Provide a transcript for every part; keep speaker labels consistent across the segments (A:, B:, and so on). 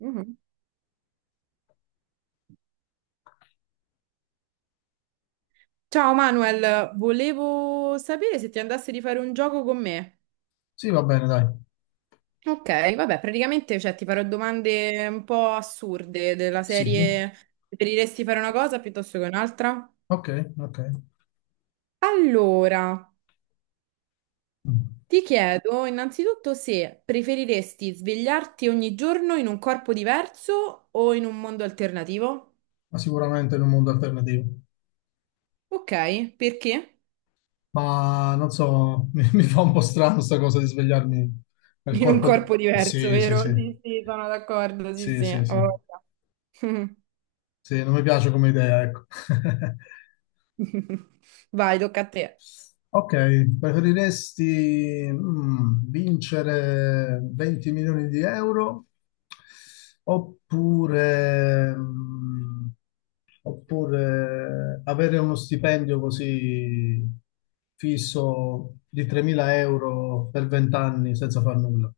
A: Mhm. Ciao Manuel, volevo sapere se ti andasse di fare un gioco con me.
B: Sì, va bene, dai.
A: Ok, vabbè, praticamente cioè, ti farò domande un po' assurde della
B: Sì,
A: serie preferiresti fare una cosa piuttosto che un'altra?
B: ok, ok.
A: Allora,
B: Mm.
A: ti chiedo innanzitutto se preferiresti svegliarti ogni giorno in un corpo diverso o in un mondo alternativo?
B: Ma sicuramente in un mondo alternativo.
A: Ok, perché?
B: Ma non so, mi fa un po' strano sta cosa di svegliarmi nel
A: In un
B: corpo.
A: corpo diverso,
B: Sì, sì,
A: vero?
B: sì.
A: Sì, sì, sono d'accordo, sì,
B: Sì,
A: sì.
B: sì, sì.
A: Ho voglia.
B: Sì, non mi piace come idea, ecco.
A: Vai, tocca a te.
B: Ok, preferiresti vincere 20 milioni di euro oppure, mm, oppure avere uno stipendio così fisso di 3.000 euro per 20 anni senza far nulla?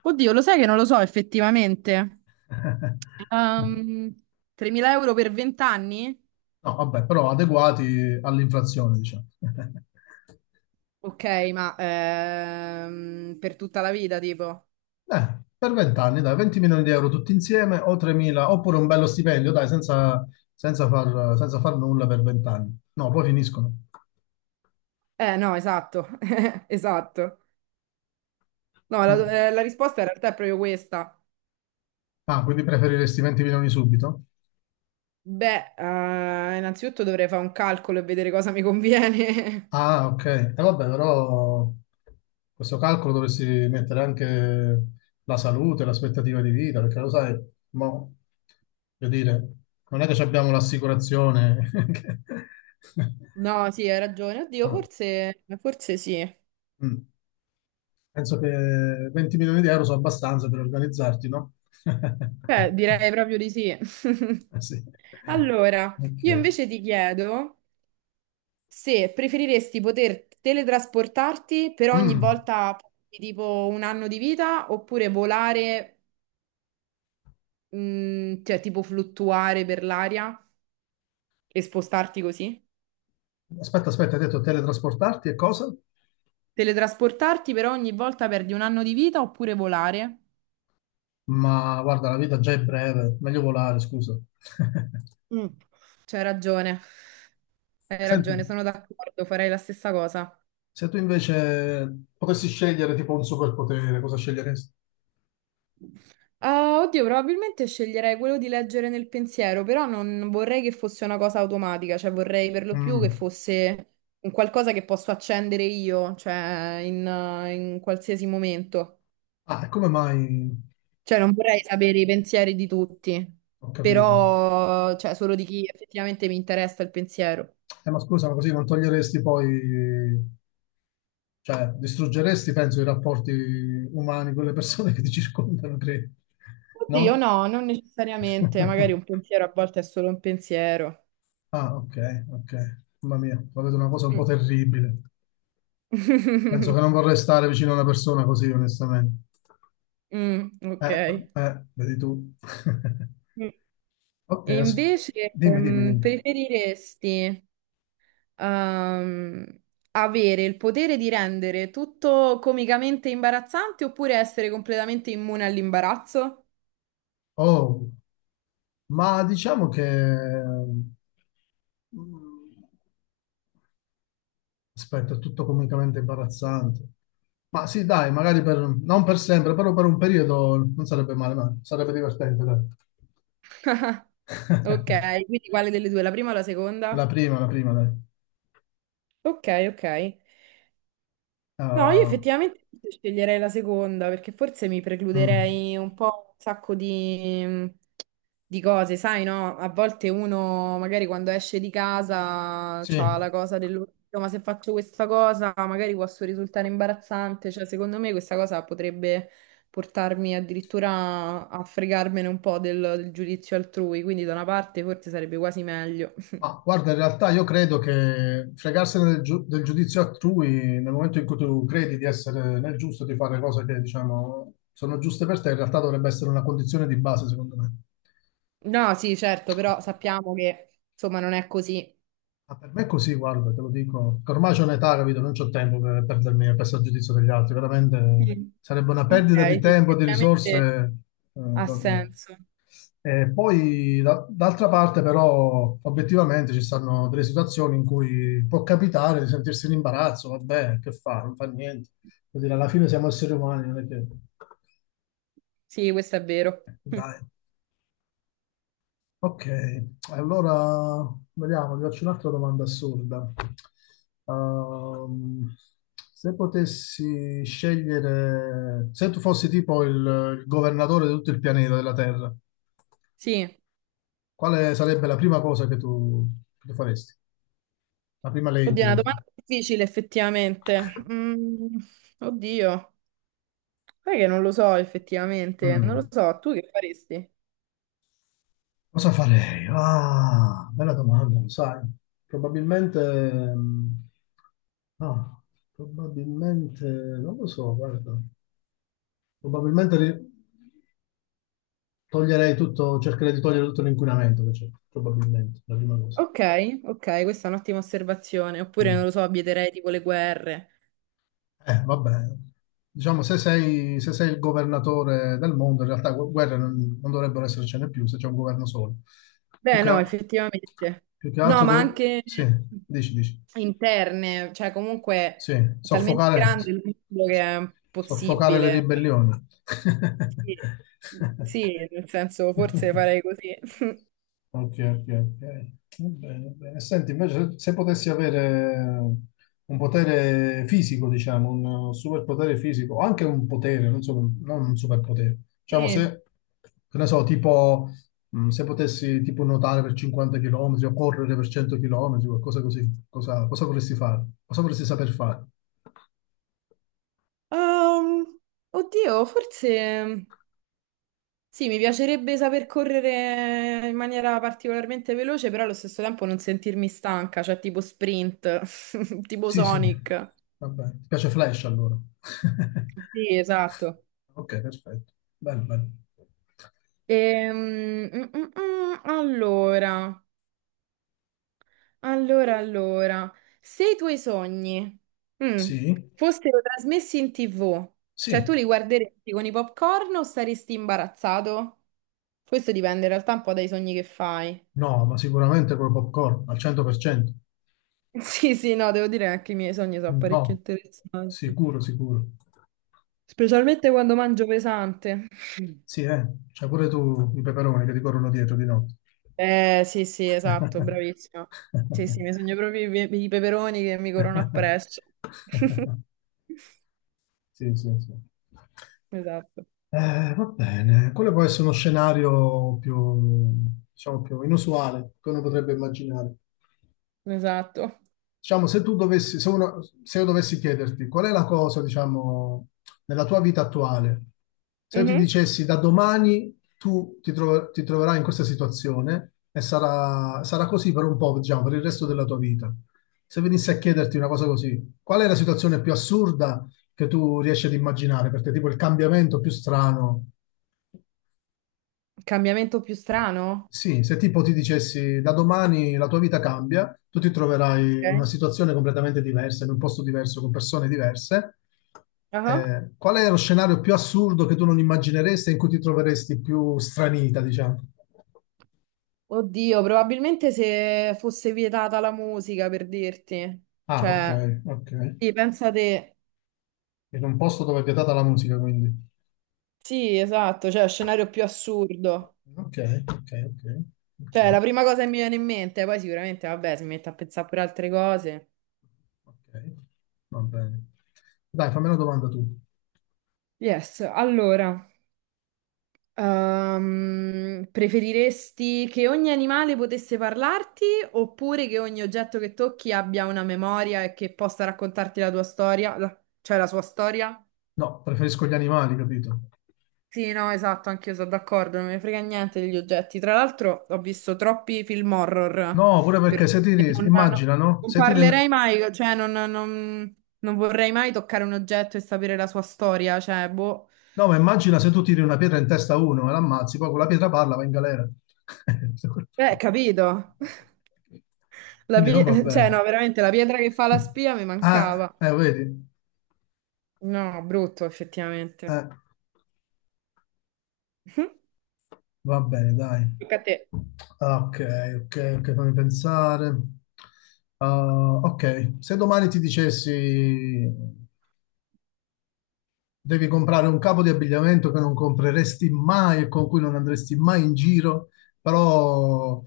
A: Oddio, lo sai che non lo so effettivamente. Ehm, 3.000 euro per 20 anni?
B: No, vabbè, però adeguati all'inflazione, diciamo.
A: Ok, ma per tutta la vita, tipo.
B: Per 20 anni, dai, 20 milioni di euro tutti insieme o 3.000, oppure un bello stipendio, dai, senza far nulla per 20 anni. No, poi finiscono.
A: No, esatto, esatto. No,
B: Mm.
A: la risposta in realtà è proprio questa.
B: Ah, quindi preferiresti 20 milioni subito?
A: Beh, innanzitutto dovrei fare un calcolo e vedere cosa mi conviene.
B: Ah, ok. E vabbè, però questo calcolo dovresti mettere anche la salute, l'aspettativa di vita, perché lo sai, mo, voglio dire, non è che ci abbiamo l'assicurazione.
A: No, sì, hai ragione. Oddio,
B: Ah,
A: forse, forse sì.
B: Mm. Penso che 20 milioni di euro sono abbastanza per organizzarti, no?
A: Beh, direi proprio di sì.
B: Sì.
A: Allora, io
B: Ok.
A: invece ti chiedo... Se preferiresti poter teletrasportarti per ogni
B: Mm.
A: volta di tipo un anno di vita oppure volare, cioè tipo fluttuare per l'aria e spostarti così?
B: Aspetta, aspetta, hai detto teletrasportarti e cosa?
A: Teletrasportarti per ogni volta perdi un anno di vita oppure volare?
B: Ma guarda, la vita già è breve, meglio volare, scusa.
A: Mm. C'hai ragione, hai
B: Senti,
A: ragione, sono d'accordo, farei la stessa cosa.
B: se tu invece potessi scegliere tipo un superpotere, cosa sceglieresti?
A: Ah, oddio, probabilmente sceglierei quello di leggere nel pensiero, però non vorrei che fosse una cosa automatica, cioè vorrei per lo più che
B: Mm.
A: fosse un qualcosa che posso accendere io, cioè in qualsiasi momento.
B: Ah, e come mai?
A: Cioè non vorrei sapere i pensieri di tutti,
B: Ho capito.
A: però cioè, solo di chi effettivamente mi interessa il pensiero.
B: Ma scusa, ma così non toglieresti poi, cioè, distruggeresti, penso, i rapporti umani con le persone che ti circondano, credo.
A: Oddio,
B: No?
A: no, non necessariamente, magari un pensiero a volte è solo un pensiero.
B: Ah, ok, ok. Mamma mia, la vedo una cosa un po'
A: Mm.
B: terribile. Penso che non vorrei stare vicino a una persona così, onestamente.
A: Mm, ok.
B: Eh, vedi tu.
A: Mm.
B: Ok,
A: E invece,
B: dimmi, dimmi, dimmi.
A: preferiresti, ehm, avere il potere di rendere tutto comicamente imbarazzante oppure essere completamente immune all'imbarazzo?
B: Oh, ma diciamo che, mm, aspetta, è tutto comicamente imbarazzante. Ma sì, dai, magari per, non per sempre, però per un periodo non sarebbe male, ma sarebbe divertente, dai.
A: Ok, quindi quale delle due? La prima o la seconda?
B: La prima, dai.
A: Ok, ok. No, io
B: Ah,
A: effettivamente forse sceglierei la seconda perché forse mi
B: mm,
A: precluderei un po' un sacco di cose, sai, no? A volte uno magari quando esce di casa c'ha
B: sì,
A: la cosa dell'orecchio, ma se faccio questa cosa magari posso risultare imbarazzante, cioè secondo me questa cosa potrebbe portarmi addirittura a fregarmene un po' del giudizio altrui, quindi da una parte forse sarebbe quasi meglio.
B: ma guarda, in realtà io credo che fregarsene del giudizio altrui nel momento in cui tu credi di essere nel giusto, di fare cose che, diciamo, sono giuste per te, in realtà dovrebbe essere una condizione di base, secondo me.
A: No, sì, certo, però sappiamo che insomma non è così.
B: Ma per me è così, guarda, te lo dico. Che ormai c'ho un'età, capito? Non c'ho tempo per perdermi a questo giudizio degli altri. Veramente
A: Mm.
B: sarebbe una
A: Ok,
B: perdita di
A: sì,
B: tempo, di
A: effettivamente
B: risorse,
A: ha
B: proprio.
A: senso.
B: E poi, d'altra parte, però, obiettivamente ci stanno delle situazioni in cui può capitare di sentirsi in imbarazzo. Vabbè, che fa? Non fa niente. Vuol dire, alla fine siamo esseri umani, non è che...
A: Sì, questo è vero.
B: Dai. Ok, allora vediamo, ti faccio un'altra domanda assurda. Ehm, Se potessi scegliere, se tu fossi tipo il governatore di tutto il pianeta della Terra,
A: Sì.
B: quale sarebbe la prima cosa che tu faresti? La prima
A: Oddio, è
B: legge?
A: una domanda difficile effettivamente. Oddio, sai che non lo so effettivamente, non lo
B: Mm,
A: so, tu che faresti?
B: Cosa farei? Ah, bella domanda, lo sai. Probabilmente, mm, ah, probabilmente, non lo so, guarda. Probabilmente toglierei tutto, cercherei di togliere tutto l'inquinamento che c'è, probabilmente, la prima cosa.
A: Ok, ok, questa è un'ottima osservazione, oppure
B: Mm.
A: non lo so, vieterei tipo le guerre.
B: Vabbè, diciamo, se sei il governatore del mondo, in realtà guerre non dovrebbero essercene più se c'è un governo solo. Più
A: Beh,
B: che,
A: no,
B: a-
A: effettivamente.
B: Più che
A: No,
B: altro,
A: ma anche
B: sì, dici, dici,
A: interne, cioè comunque
B: sì,
A: è talmente
B: soffocare,
A: grande il mondo che è
B: soffocare le
A: possibile. Cioè,
B: ribellioni.
A: sì, sì, nel senso forse farei così.
B: Ok, ok, ok. Va bene, va bene. Senti, invece, se se potessi avere un potere fisico, diciamo, un superpotere fisico, o anche un potere, non so, non un superpotere, diciamo,
A: Sì.
B: se, che ne so, tipo, se potessi tipo nuotare per 50 km o correre per 100 km, qualcosa così, cosa vorresti fare? Cosa vorresti saper fare?
A: Ehm, oddio, forse sì, mi piacerebbe saper correre in maniera particolarmente veloce, però allo stesso tempo non sentirmi stanca, cioè tipo sprint, tipo
B: Sì, sì,
A: Sonic.
B: va bene. Ti piace Flash allora?
A: Sì, esatto.
B: Ok, perfetto. Bello, bello.
A: Ehm, mm, mm, mm, allora, allora, se i tuoi sogni mm,
B: Sì,
A: fossero trasmessi in TV, cioè tu
B: sì.
A: li guarderesti con i popcorn o saresti imbarazzato? Questo dipende in realtà un po' dai sogni che fai.
B: No, ma sicuramente con popcorn, al 100%.
A: Sì, sì, no, devo dire che anche i miei sogni sono
B: No,
A: parecchio interessanti.
B: sicuro, sicuro.
A: Specialmente quando mangio pesante.
B: Sì, c'hai pure tu i peperoni che ti corrono dietro di notte.
A: Sì, sì, esatto, bravissima. Sì, sì, mi sogno proprio i peperoni che mi corrono appresso.
B: Sì, sì, sì.
A: Esatto,
B: Va bene, quello può essere uno scenario più, diciamo, più inusuale che uno potrebbe immaginare.
A: esatto.
B: Diciamo, se tu dovessi, se, uno- se io dovessi chiederti qual è la cosa, diciamo, nella tua vita attuale, se io ti
A: Mhm.
B: dicessi da domani tu ti troverai in questa situazione e sarà così per un po', diciamo, per il resto della tua vita. Se venissi a chiederti una cosa così, qual è la situazione più assurda che tu riesci ad immaginare per te, tipo il cambiamento più strano?
A: Cambiamento più strano?
B: Sì, se tipo ti dicessi da domani la tua vita cambia, tu ti troverai in una
A: Ok.
B: situazione completamente diversa, in un posto diverso, con persone diverse.
A: Ah.
B: Qual è lo scenario più assurdo che tu non immagineresti e in cui ti troveresti più stranita, diciamo?
A: Oddio, probabilmente se fosse vietata la musica, per dirti.
B: Ah, ok,
A: Cioè,
B: ok.
A: sì, pensa te.
B: In un posto dove è vietata la musica, quindi.
A: Sì, esatto, cioè, scenario più assurdo.
B: Ok, ok, ok,
A: Cioè, è
B: ok,
A: la prima cosa che mi viene in mente, poi sicuramente, vabbè, si mette a pensare pure altre cose.
B: ok. Va bene. Dai, fammi una domanda tu.
A: Yes, allora, preferiresti che ogni animale potesse parlarti oppure che ogni oggetto che tocchi abbia una memoria e che possa raccontarti la tua storia, cioè la sua storia?
B: No, preferisco gli animali, capito?
A: Sì, no, esatto, anch'io sono d'accordo, non mi frega niente degli oggetti. Tra l'altro ho visto troppi film horror,
B: No, pure perché
A: per
B: se
A: cui
B: ti ri-
A: non, no-
B: immagina, no?
A: non
B: Se ti ri-
A: parlerei mai, cioè non vorrei mai toccare un oggetto e sapere la sua storia, cioè, boh.
B: No, ma immagina se tu tiri una pietra in testa a uno e l'ammazzi, poi con la pietra parla, va in galera.
A: Capito. La
B: Quindi non va
A: pi- cioè,
B: bene.
A: no, veramente, la pietra che fa la spia mi
B: Ah,
A: mancava.
B: vedi?
A: No, brutto, effettivamente.
B: Eh, va bene, dai.
A: Tocca a te.
B: Ah, ok, ok, ok, fammi pensare. Ah, ok, se domani ti dicessi: devi comprare un capo di abbigliamento che non compreresti mai e con cui non andresti mai in giro, però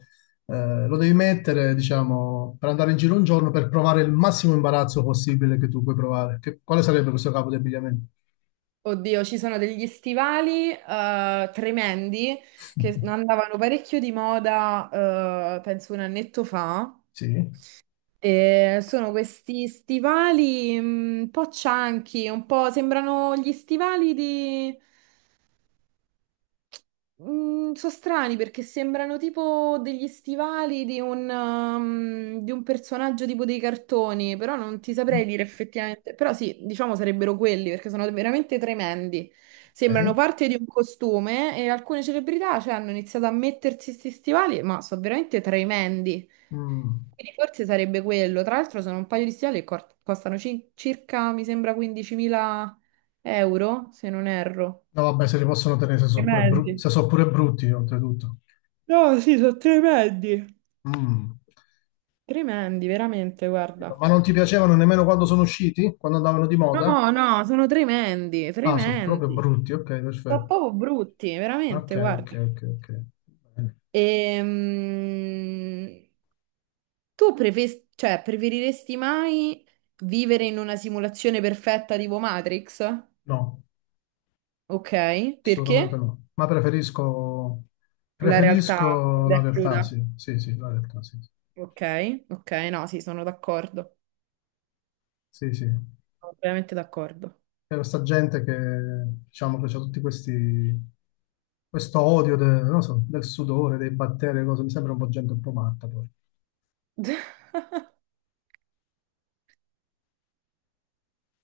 B: lo devi mettere, diciamo, per andare in giro un giorno per provare il massimo imbarazzo possibile che tu puoi provare. Quale sarebbe questo capo di abbigliamento?
A: Oddio, ci sono degli stivali tremendi che andavano parecchio di moda, penso un annetto fa.
B: Sì,
A: E sono questi stivali un po' cianchi, un po' sembrano gli stivali di, mm, sono strani perché sembrano tipo degli stivali di un personaggio tipo dei cartoni, però non ti saprei dire effettivamente. Però sì, diciamo sarebbero quelli perché sono veramente tremendi. Sembrano
B: ok.
A: parte di un costume e alcune celebrità, cioè, hanno iniziato a mettersi questi stivali, ma sono veramente tremendi.
B: Mm.
A: Quindi forse sarebbe quello. Tra l'altro sono un paio di stivali che costano circa, mi sembra, 15.000 euro, se non erro.
B: No, vabbè, se li possono tenere se sono pure, bru-
A: Tremendi.
B: se sono pure brutti, oltretutto.
A: No, sì, sono tremendi.
B: Mm.
A: Tremendi, veramente, guarda.
B: Ma non ti piacevano nemmeno quando sono usciti? Quando andavano di moda?
A: No, no, sono tremendi,
B: Ah, sono proprio
A: tremendi.
B: brutti, ok,
A: Sono
B: perfetto.
A: proprio brutti,
B: Ok,
A: veramente, guarda.
B: ok, ok, ok. Bene.
A: Ehm, tu cioè, preferiresti mai vivere in una simulazione perfetta tipo Matrix?
B: No,
A: Ok,
B: assolutamente
A: perché?
B: no. Ma preferisco,
A: La realtà
B: preferisco
A: nuda
B: la
A: e
B: realtà,
A: cruda.
B: sì. Sì, sì, la realtà, sì.
A: Ok, ok, no, sì, sono d'accordo.
B: Sì, sì.
A: Sono veramente d'accordo.
B: C'è questa gente che, diciamo, che c'ha tutti questo odio non so, del sudore, dei batteri, cose. Mi sembra un po' gente un po' matta poi.